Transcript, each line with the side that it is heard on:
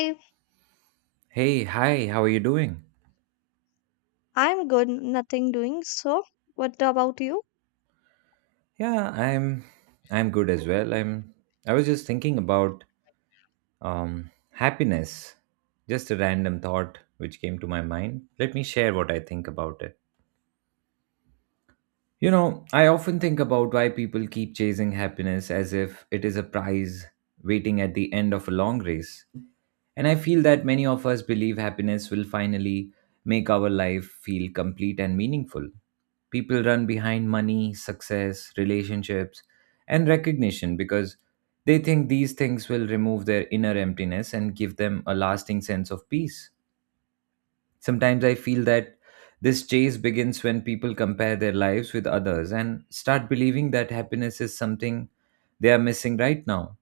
left: Hey,
right: Hey, hi, how are you doing?
left: I'm good, nothing doing. So, what about you?
right: Yeah, I'm good as well. I was just thinking about happiness. Just a random thought which came to my mind. Let me share what I think about it. You know, I often think about why people keep chasing happiness as if it is a prize waiting at the end of a long race. And I feel that many of us believe happiness will finally make our life feel complete and meaningful. People run behind money, success, relationships, and recognition because they think these things will remove their inner emptiness and give them a lasting sense of peace. Sometimes I feel that this chase begins when people compare their lives with others and start believing that happiness is something they are missing right now.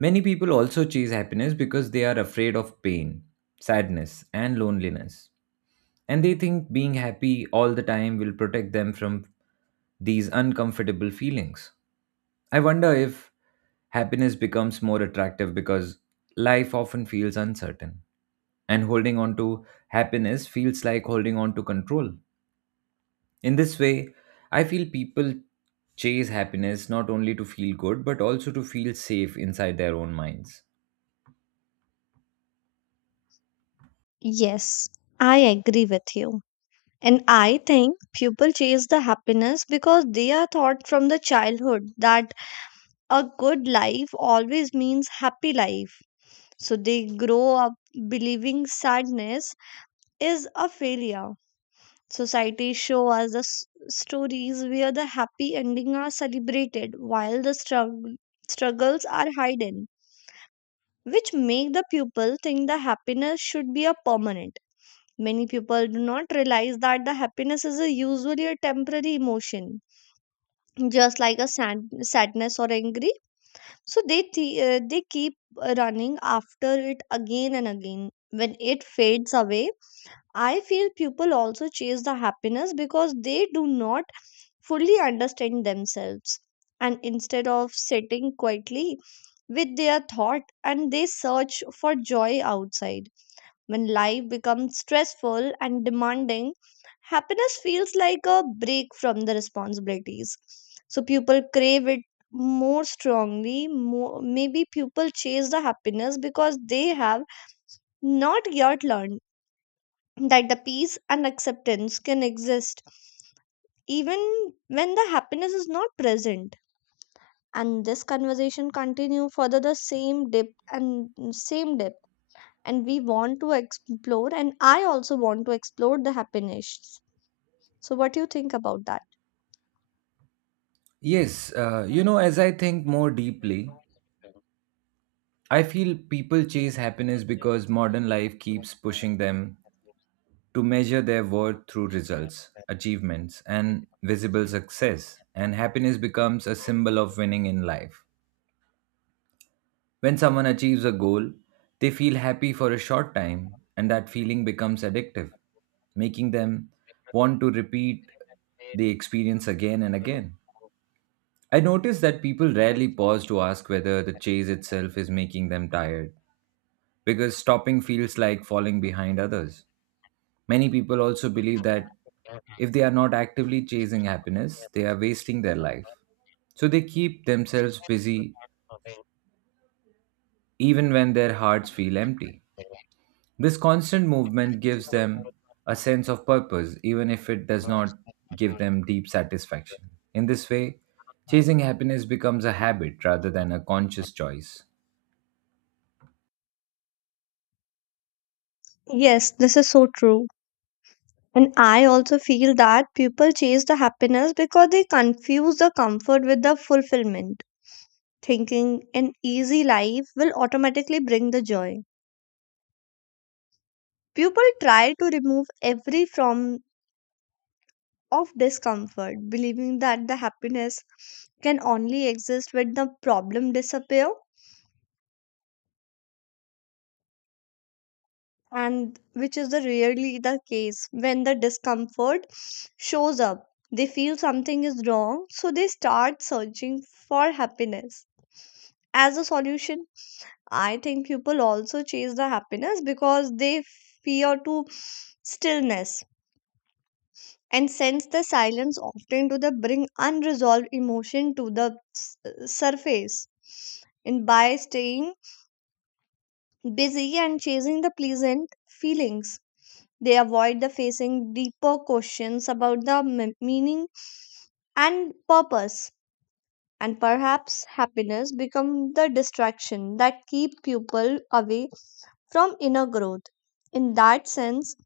right: Many people also chase happiness because they are afraid of pain, sadness, and loneliness. And they think being happy all the time will protect them from these uncomfortable feelings. I wonder if happiness becomes more attractive because life often feels uncertain, and holding on to happiness feels like holding on to control. In this way, I feel people chase happiness not only to feel good but also to feel safe inside their own minds.
left: Yes, I agree with you. And I think people chase the happiness because they are taught from the childhood that a good life always means happy life. So they grow up believing sadness is a failure. Society show us the stories where the happy ending are celebrated while the struggles are hidden. Which make the pupil think the happiness should be a permanent. Many people do not realize that the happiness is a usually a temporary emotion, just like a sadness or angry. So they they keep running after it again and again when it fades away. I feel people also chase the happiness because they do not fully understand themselves, and instead of sitting quietly with their thought, and they search for joy outside. When life becomes stressful and demanding, happiness feels like a break from the responsibilities. So people crave it more strongly. Maybe people chase the happiness because they have not yet learned that the peace and acceptance can exist even when the happiness is not present. And this conversation continue further the same depth same depth and we want to explore, and I also want to explore the happiness. So what do you think about that?
right: Yes, you know, as I think more deeply, I feel people chase happiness because modern life keeps pushing them to measure their worth through results, achievements, and visible success, and happiness becomes a symbol of winning in life. When someone achieves a goal, they feel happy for a short time, and that feeling becomes addictive, making them want to repeat the experience again and again. I notice that people rarely pause to ask whether the chase itself is making them tired, because stopping feels like falling behind others. Many people also believe that if they are not actively chasing happiness, they are wasting their life. So they keep themselves busy even when their hearts feel empty. This constant movement gives them a sense of purpose, even if it does not give them deep satisfaction. In this way, chasing happiness becomes a habit rather than a conscious choice.
left: Yes, this is so true, and I also feel that people chase the happiness because they confuse the comfort with the fulfillment, thinking an easy life will automatically bring the joy. People try to remove every form of discomfort, believing that the happiness can only exist when the problem disappear, and which is the rarely the case. When the discomfort shows up, they feel something is wrong, so they start searching for happiness as a solution. I think people also chase the happiness because they fear to stillness, and sense the silence often to the bring unresolved emotion to the surface. And by staying busy and chasing the pleasant feelings, they avoid the facing deeper questions about the meaning and purpose. And perhaps happiness become the distraction that keep people away from inner growth. In that sense,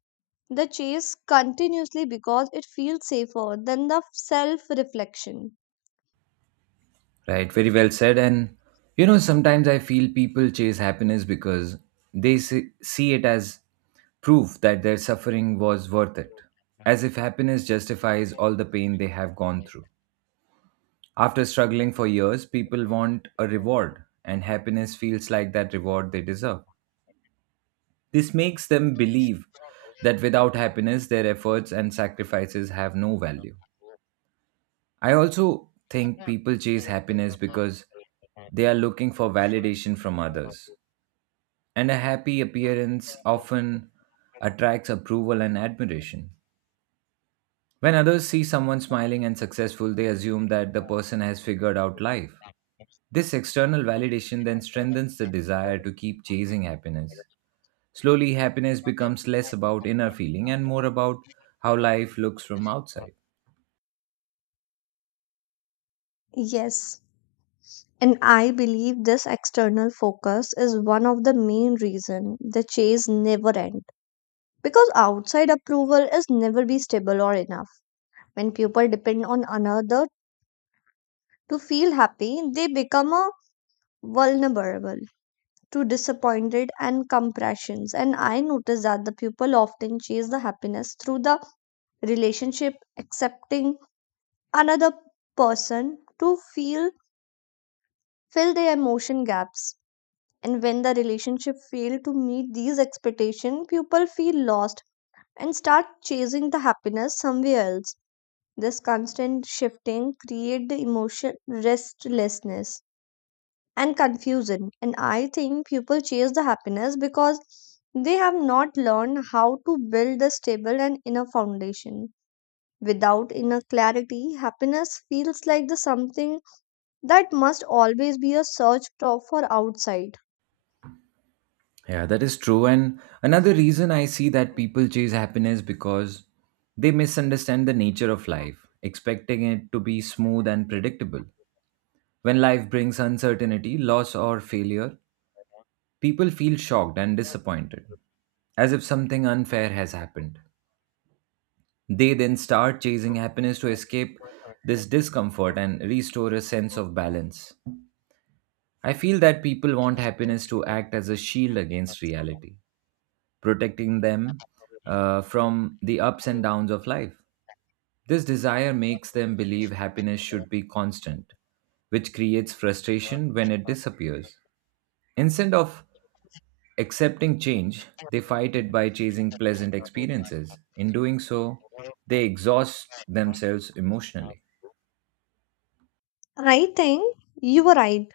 left: the chase continuously because it feels safer than the self reflection.
right: Right, very well said. And you know, sometimes I feel people chase happiness because they see it as proof that their suffering was worth it, as if happiness justifies all the pain they have gone through. After struggling for years, people want a reward, and happiness feels like that reward they deserve. This makes them believe that without happiness, their efforts and sacrifices have no value. I also think people chase happiness because they are looking for validation from others, and a happy appearance often attracts approval and admiration. When others see someone smiling and successful, they assume that the person has figured out life. This external validation then strengthens the desire to keep chasing happiness. Slowly, happiness becomes less about inner feeling and more about how life looks from outside.
left: Yes, and I believe this external focus is one of the main reason the chase never end, because outside approval is never be stable or enough. When people depend on another to feel happy, they become a vulnerable to disappointed and compressions. And I notice that the people often chase the happiness through the relationship, accepting another person to feel fill their emotion gaps. And when the relationship fail to meet these expectations, people feel lost and start chasing the happiness somewhere else. This constant shifting create the emotion restlessness and confusion. And I think people chase the happiness because they have not learned how to build a stable and inner foundation. Without inner clarity, happiness feels like the something that must always be a search for outside.
right: Yeah, that is true. And another reason I see that people chase happiness because they misunderstand the nature of life, expecting it to be smooth and predictable. When life brings uncertainty, loss, or failure, people feel shocked and disappointed, as if something unfair has happened. They then start chasing happiness to escape this discomfort and restore a sense of balance. I feel that people want happiness to act as a shield against reality, protecting them from the ups and downs of life. This desire makes them believe happiness should be constant, which creates frustration when it disappears. Instead of accepting change, they fight it by chasing pleasant experiences. In doing so, they exhaust themselves emotionally.
left: I think you were right.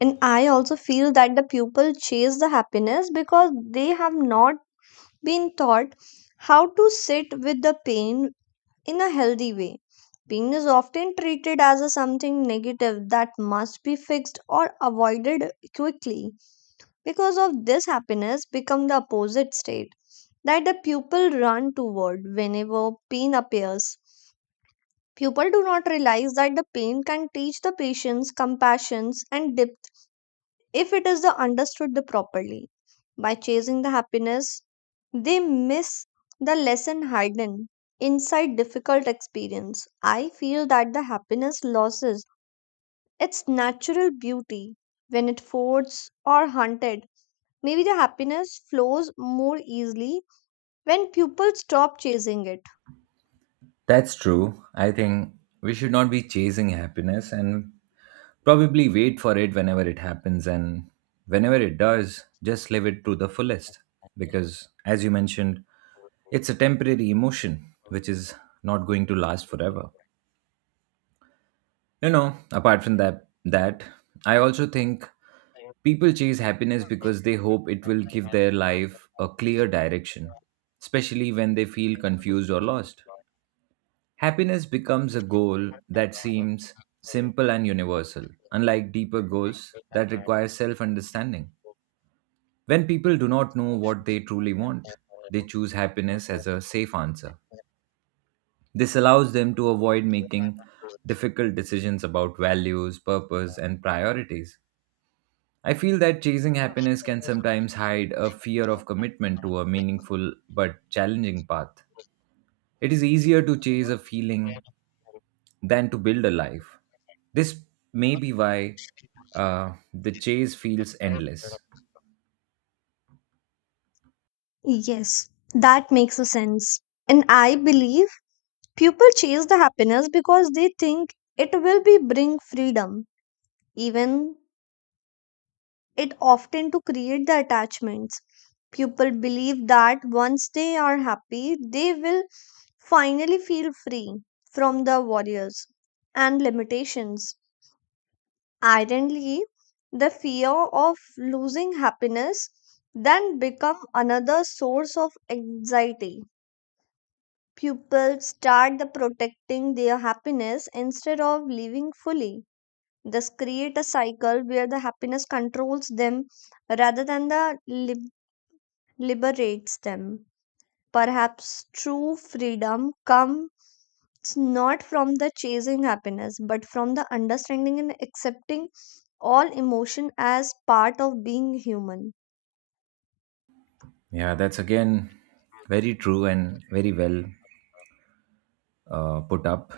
left: And I also feel that the people chase the happiness because they have not been taught how to sit with the pain in a healthy way. Pain is often treated as a something negative that must be fixed or avoided quickly. Because of this, happiness become the opposite state that the pupil run toward whenever pain appears. People do not realize that the pain can teach the patience, compassion, and depth if it is the understood the properly. By chasing the happiness, they miss the lesson hidden inside difficult experience. I feel that the happiness loses its natural beauty when it forced or hunted. Maybe the happiness flows more easily when people stop chasing it.
right: That's true. I think we should not be chasing happiness and probably wait for it whenever it happens, and whenever it does, just live it to the fullest. Because, as you mentioned, it's a temporary emotion which is not going to last forever. You know, apart from that, I also think people chase happiness because they hope it will give their life a clear direction, especially when they feel confused or lost. Happiness becomes a goal that seems simple and universal, unlike deeper goals that require self understanding. When people do not know what they truly want, they choose happiness as a safe answer. This allows them to avoid making difficult decisions about values, purpose, and priorities. I feel that chasing happiness can sometimes hide a fear of commitment to a meaningful but challenging path. It is easier to chase a feeling than to build a life. This may be why the chase feels endless.
left: Yes, that makes a sense. And I believe people chase the happiness because they think it will be bring freedom, even it often to create the attachments. People believe that once they are happy, they will finally feel free from the warriors and limitations. Ironically, the fear of losing happiness then become another source of anxiety. People start the protecting their happiness instead of living fully. This create a cycle where the happiness controls them rather than the liberates them. Perhaps true freedom comes not from the chasing happiness, but from the understanding and accepting all emotion as part of being human.
right: Yeah, that's again very true and very well put up.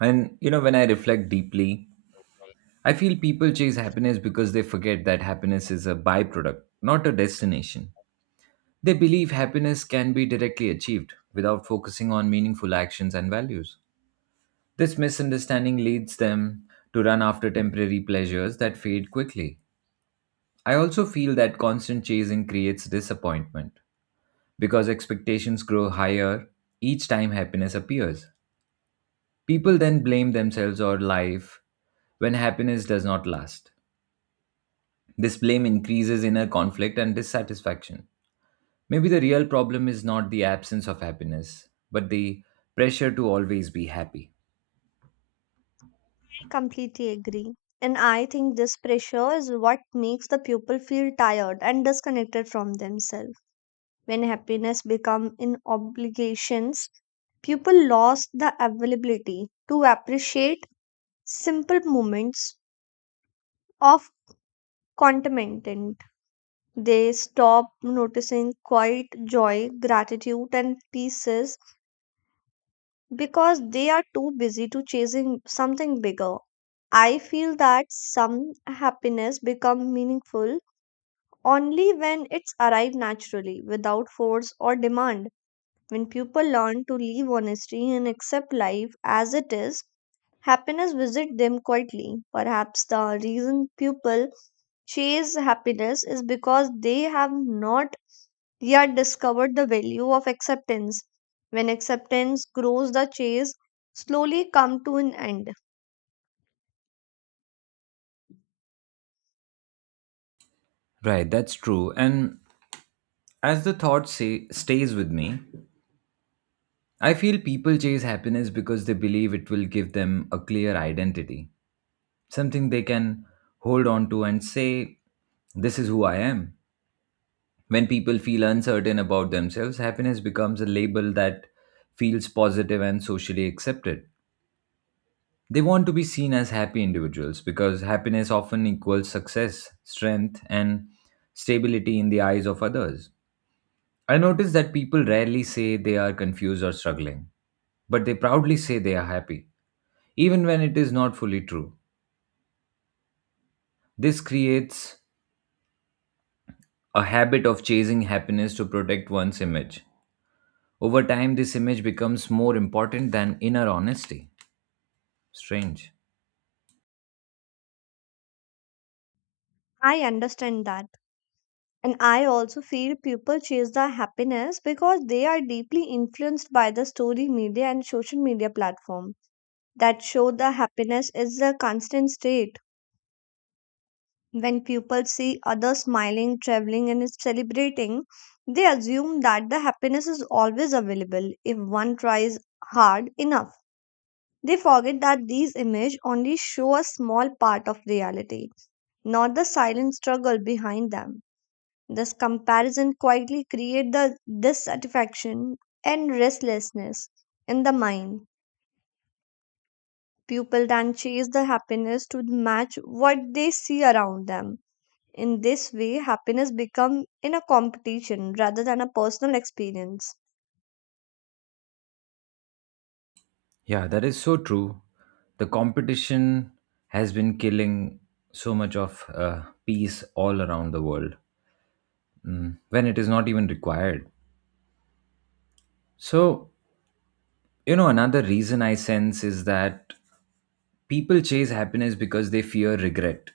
right: And you know, when I reflect deeply, I feel people chase happiness because they forget that happiness is a byproduct, not a destination. They believe happiness can be directly achieved without focusing on meaningful actions and values. This misunderstanding leads them to run after temporary pleasures that fade quickly. I also feel that constant chasing creates disappointment because expectations grow higher each time happiness appears. People then blame themselves or life when happiness does not last. This blame increases inner conflict and dissatisfaction. Maybe the real problem is not the absence of happiness, but the pressure to always be happy.
left: I completely agree. And I think this pressure is what makes the pupil feel tired and disconnected from themselves. When happiness becomes in obligations, people lost the availability to appreciate simple moments of contentment. They stop noticing quiet joy, gratitude, and pieces, because they are too busy to chasing something bigger. I feel that some happiness become meaningful only when it's arrived naturally, without force or demand. When people learn to live honestly and accept life as it is, happiness visit them quietly. Perhaps the reason people chase happiness is because they have not yet discovered the value of acceptance. When acceptance grows, the chase slowly come to an end.
right: Right, that's true. And as the thought say, stays with me, I feel people chase happiness because they believe it will give them a clear identity, something they can hold on to and say, this is who I am. When people feel uncertain about themselves, happiness becomes a label that feels positive and socially accepted. They want to be seen as happy individuals because happiness often equals success, strength, and stability in the eyes of others. I notice that people rarely say they are confused or struggling, but they proudly say they are happy, even when it is not fully true. This creates a habit of chasing happiness to protect one's image. Over time, this image becomes more important than inner honesty. Strange.
left: I understand that. And I also feel people chase the happiness because they are deeply influenced by the story media and social media platform that show the happiness is a constant state. When people see others smiling, traveling, and celebrating, they assume that the happiness is always available if one tries hard enough. They forget that these images only show a small part of reality, not the silent struggle behind them. This comparison quietly creates the dissatisfaction and restlessness in the mind. People then chase the happiness to match what they see around them. In this way, happiness becomes in a competition rather than a personal experience.
right: Yeah, that is so true. The competition has been killing so much of peace all around the world, when it is not even required. So, you know, another reason I sense is that people chase happiness because they fear regret,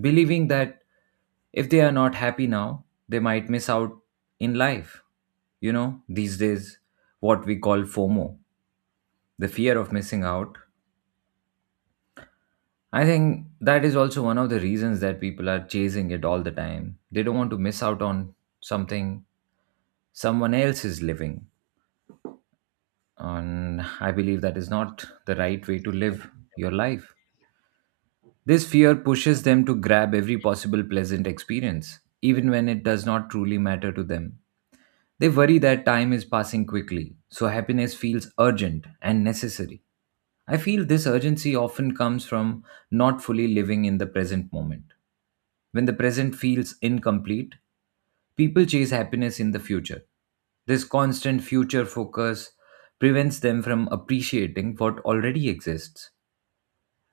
right: believing that if they are not happy now, they might miss out in life. You know, these days, what we call FOMO, the fear of missing out, I think that is also one of the reasons that people are chasing it all the time. They don't want to miss out on something someone else is living, and I believe that is not the right way to live your life. This fear pushes them to grab every possible pleasant experience even when it does not truly matter to them. They worry that time is passing quickly, so happiness feels urgent and necessary. I feel this urgency often comes from not fully living in the present moment. When the present feels incomplete, people chase happiness in the future. This constant future focus prevents them from appreciating what already exists.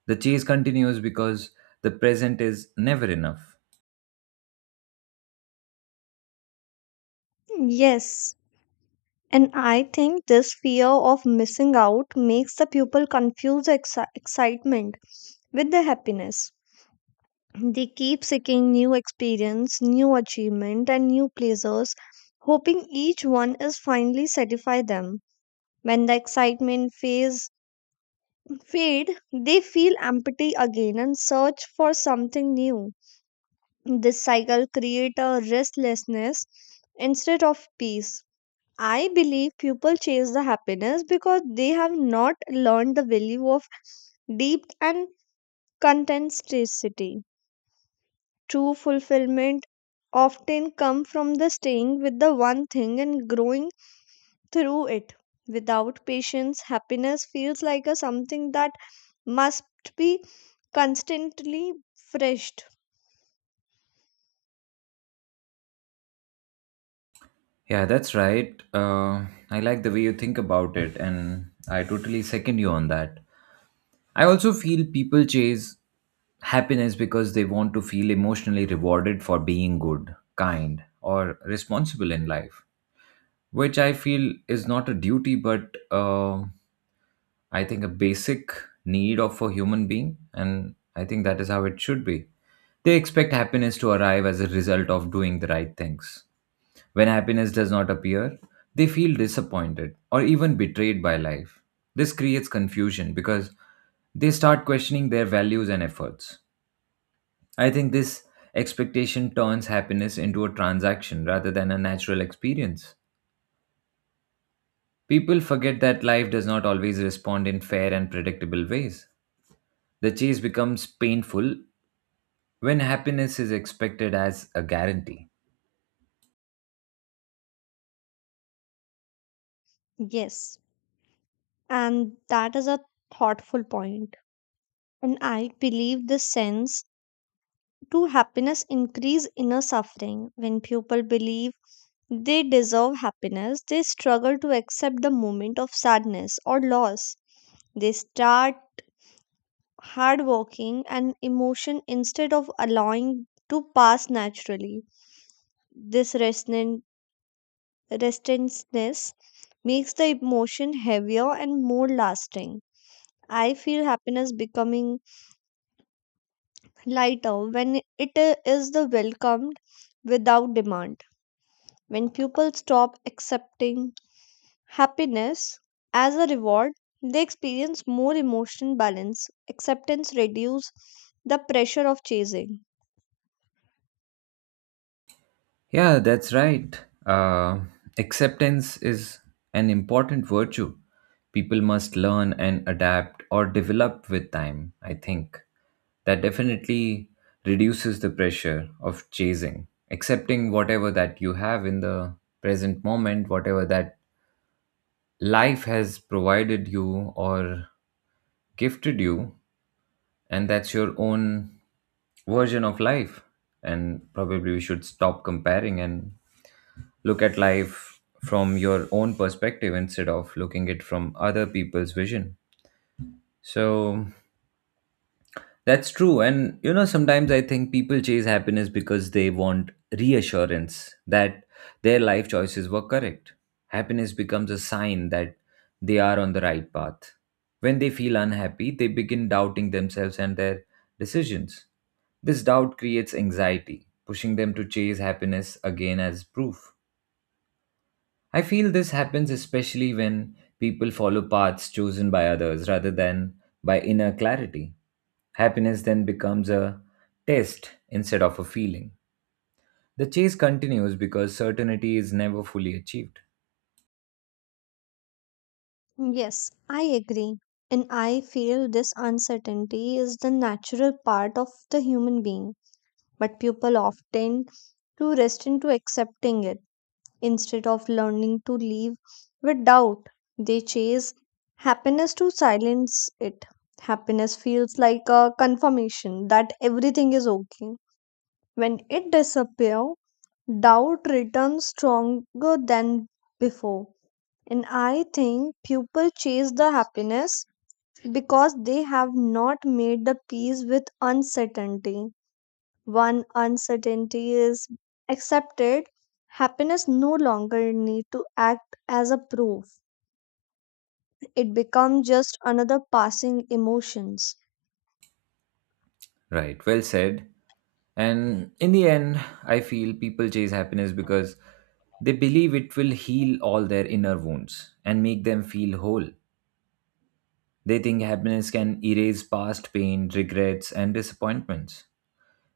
right: The chase continues because the present is never enough.
left: Yes, and I think this fear of missing out makes the pupil confuse excitement with the happiness. They keep seeking new experience, new achievement, and new pleasures, hoping each one is finally satisfy them. When the excitement phase fade, they feel empty again and search for something new. This cycle creates a restlessness instead of peace. I believe people chase the happiness because they have not learned the value of deep and contentedity. True fulfillment often comes from the staying with the one thing and growing through it. Without patience, happiness feels like a something that must be constantly freshed.
right: Yeah, that's right. I like the way you think about it, and I totally second you on that. I also feel people chase happiness because they want to feel emotionally rewarded for being good, kind, or responsible in life, which I feel is not a duty but I think, a basic need of a human being, and I think that is how it should be. They expect happiness to arrive as a result of doing the right things. When happiness does not appear, they feel disappointed or even betrayed by life. This creates confusion because they start questioning their values and efforts. I think this expectation turns happiness into a transaction rather than a natural experience. People forget that life does not always respond in fair and predictable ways. The chase becomes painful when happiness is expected as a guarantee.
left: Yes, and that is a thoughtful point. And I believe the sense to happiness increase inner suffering. When people believe they deserve happiness, they struggle to accept the moment of sadness or loss. They start hard working and emotion instead of allowing to pass naturally. This restlessness makes the emotion heavier and more lasting. I feel happiness becoming lighter when it is the welcomed without demand. When people stop accepting happiness as a reward, they experience more emotional balance. Acceptance reduces the pressure of chasing.
right: Yeah, that's right. Acceptance is an important virtue. People must learn and adapt or develop with time, I think. That definitely reduces the pressure of chasing, accepting whatever that you have in the present moment, whatever that life has provided you or gifted you, and that's your own version of life, and probably we should stop comparing and look at life from your own perspective instead of looking it from other people's vision. So that's true. And you know, sometimes I think people chase happiness because they want reassurance that their life choices were correct. Happiness becomes a sign that they are on the right path. When they feel unhappy, they begin doubting themselves and their decisions. This doubt creates anxiety, pushing them to chase happiness again as proof. I feel this happens especially when people follow paths chosen by others rather than by inner clarity. Happiness then becomes a test instead of a feeling. The chase continues because certainty is never fully achieved.
left: Yes, I agree. And I feel this uncertainty is the natural part of the human being, but people often too rest into accepting it. Instead of learning to live with doubt, they chase happiness to silence it. Happiness feels like a confirmation that everything is okay. When it disappears, doubt returns stronger than before. And I think people chase the happiness because they have not made the peace with uncertainty. One uncertainty is accepted, happiness no longer need to act as a proof. It becomes just another passing emotions.
right: Right, well said. And in the end, I feel people chase happiness because they believe it will heal all their inner wounds and make them feel whole. They think happiness can erase past pain, regrets, and disappointments.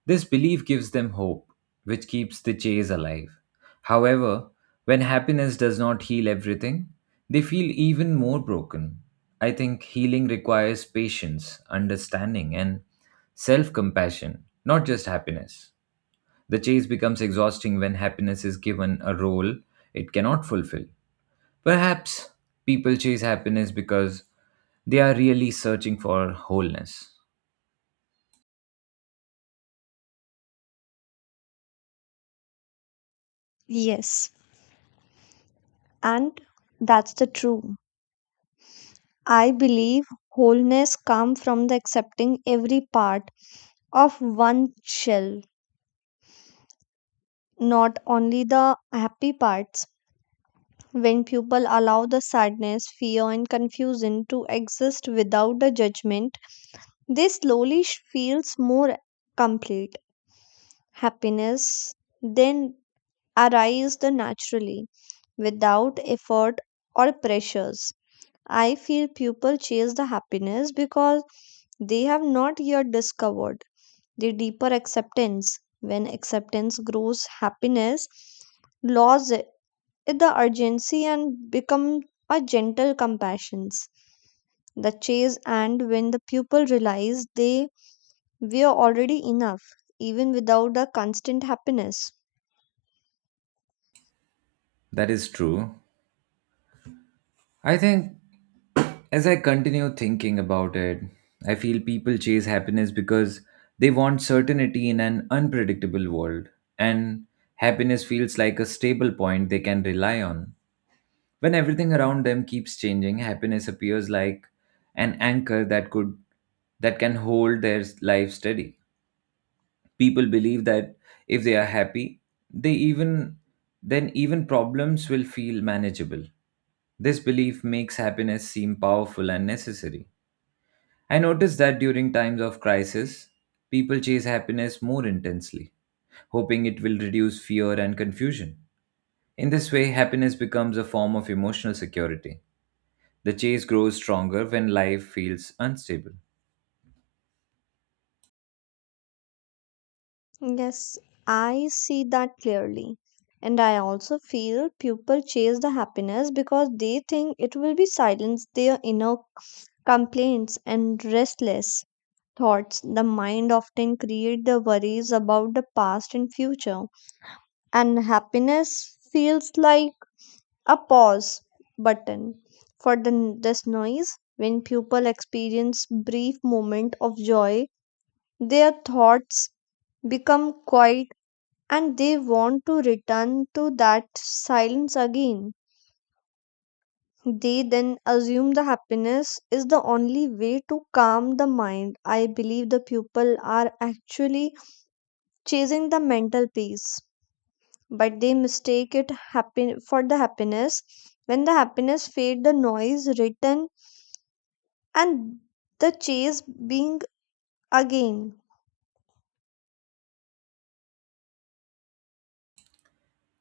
right: This belief gives them hope, which keeps the chase alive. However, when happiness does not heal everything, they feel even more broken. I think healing requires patience, understanding, and self compassion, not just happiness. The chase becomes exhausting when happiness is given a role it cannot fulfill. Perhaps people chase happiness because they are really searching for wholeness.
left: Yes. And that's the true. I believe wholeness comes from the accepting every part of one shell, not only the happy parts. When people allow the sadness, fear, and confusion to exist without the judgment, they slowly feels more complete. Happiness then arises the naturally without effort or pressures. I feel people chase the happiness because they have not yet discovered the deeper acceptance. When acceptance grows, happiness loses the urgency and become a gentle compassions. The chase and when the pupil realize they we are already enough, even without the constant happiness.
right: That is true. I think as I continue thinking about it, I feel people chase happiness because they want certainty in an unpredictable world, and happiness feels like a stable point they can rely on. When everything around them keeps changing, happiness appears like an anchor that can hold their life steady. People believe that if they are happy, they even then even problems will feel manageable. This belief makes happiness seem powerful and necessary. I noticed that during times of crisis, people chase happiness more intensely, hoping it will reduce fear and confusion. In this way, happiness becomes a form of emotional security. The chase grows stronger when life feels unstable.
left: Yes, I see that clearly. And I also feel people chase the happiness because they think it will be silence their inner complaints and restless thoughts. The mind often create the worries about the past and future. And happiness feels like a pause button for this noise. When people experience brief moment of joy, their thoughts become quiet, and they want to return to that silence again. They then assume the happiness is the only way to calm the mind. I believe the people are actually chasing the mental peace, but they mistake it happy for the happiness. When the happiness fade, the noise return and the chase being again.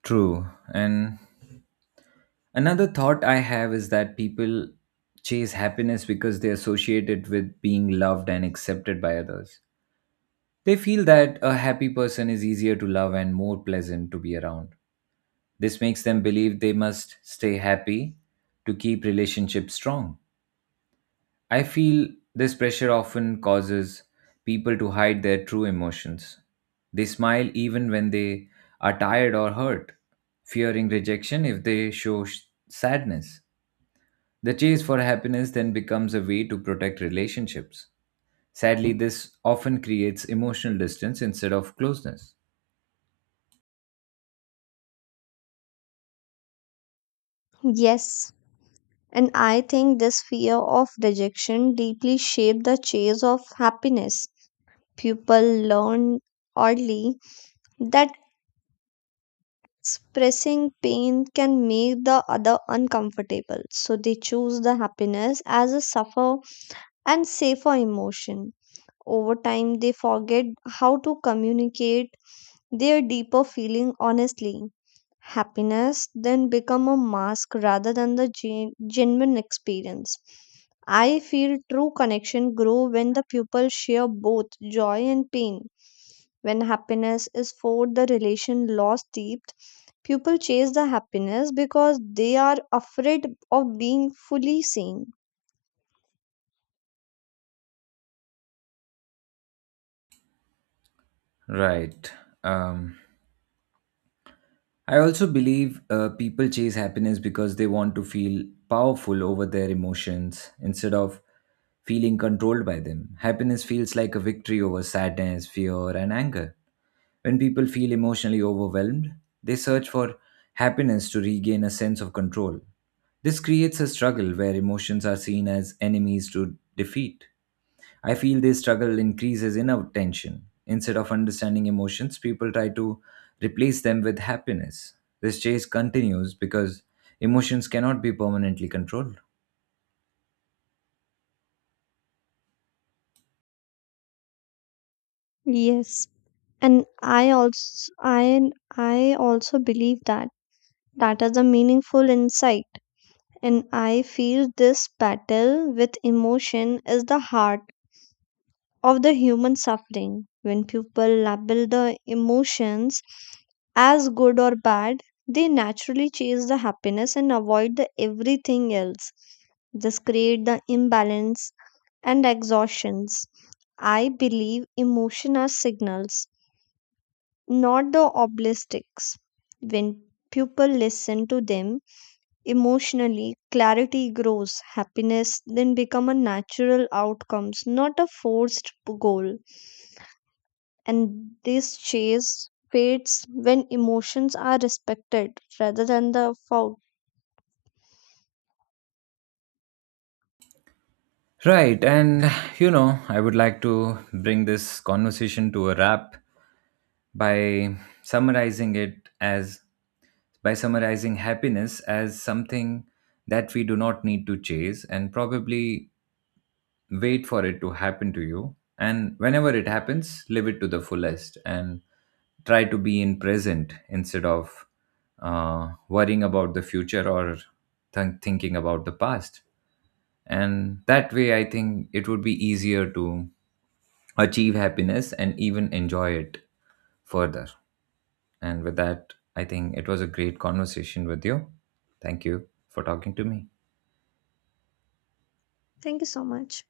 right: True. And another thought I have is that people chase happiness because they associate it with being loved and accepted by others. They feel that a happy person is easier to love and more pleasant to be around. This makes them believe they must stay happy to keep relationships strong. I feel this pressure often causes people to hide their true emotions. They smile even when they are tired or hurt, fearing rejection if they show sadness. The chase for happiness then becomes a way to protect relationships. Sadly, this often creates emotional distance instead of closeness.
left: Yes. And I think this fear of rejection deeply shaped the chase of happiness. People learn early that expressing pain can make the other uncomfortable, so they choose the happiness as a suffer and safer emotion. Over time, they forget how to communicate their deeper feeling honestly. Happiness then become a mask rather than the genuine experience. I feel true connection grow when the people share both joy and pain. When happiness is forced, the relation lost deep. People chase the happiness because they are afraid of being fully seen.
right: Right. Um, I also believe people chase happiness because they want to feel powerful over their emotions instead of feeling controlled by them. Happiness feels like a victory over sadness, fear, and anger. When people feel emotionally overwhelmed, they search for happiness to regain a sense of control. This creates a struggle where emotions are seen as enemies to defeat. I feel this struggle increases inner tension. Instead of understanding emotions, people try to replace them with happiness. This chase continues because emotions cannot be permanently controlled.
left: Yes. And I also believe that that is a meaningful insight, and I feel this battle with emotion is the heart of the human suffering. When people label the emotions as good or bad, they naturally chase the happiness and avoid the everything else. This create the imbalance and exhaustions. I believe emotion are signals, not the obelisks. When people listen to them, emotionally, clarity grows. Happiness then become a natural outcomes, not a forced goal. And this chase fades when emotions are respected rather than the fault.
right: Right, and you know, I would like to bring this conversation to a wrap by summarizing it as by summarizing happiness as something that we do not need to chase, and probably wait for it to happen to you, and whenever it happens live it to the fullest and try to be in present instead of worrying about the future or thinking about the past. And that way I think it would be easier to achieve happiness and even enjoy it further. And with that, I think it was a great conversation with you. Thank you for talking to me.
left: Thank you so much.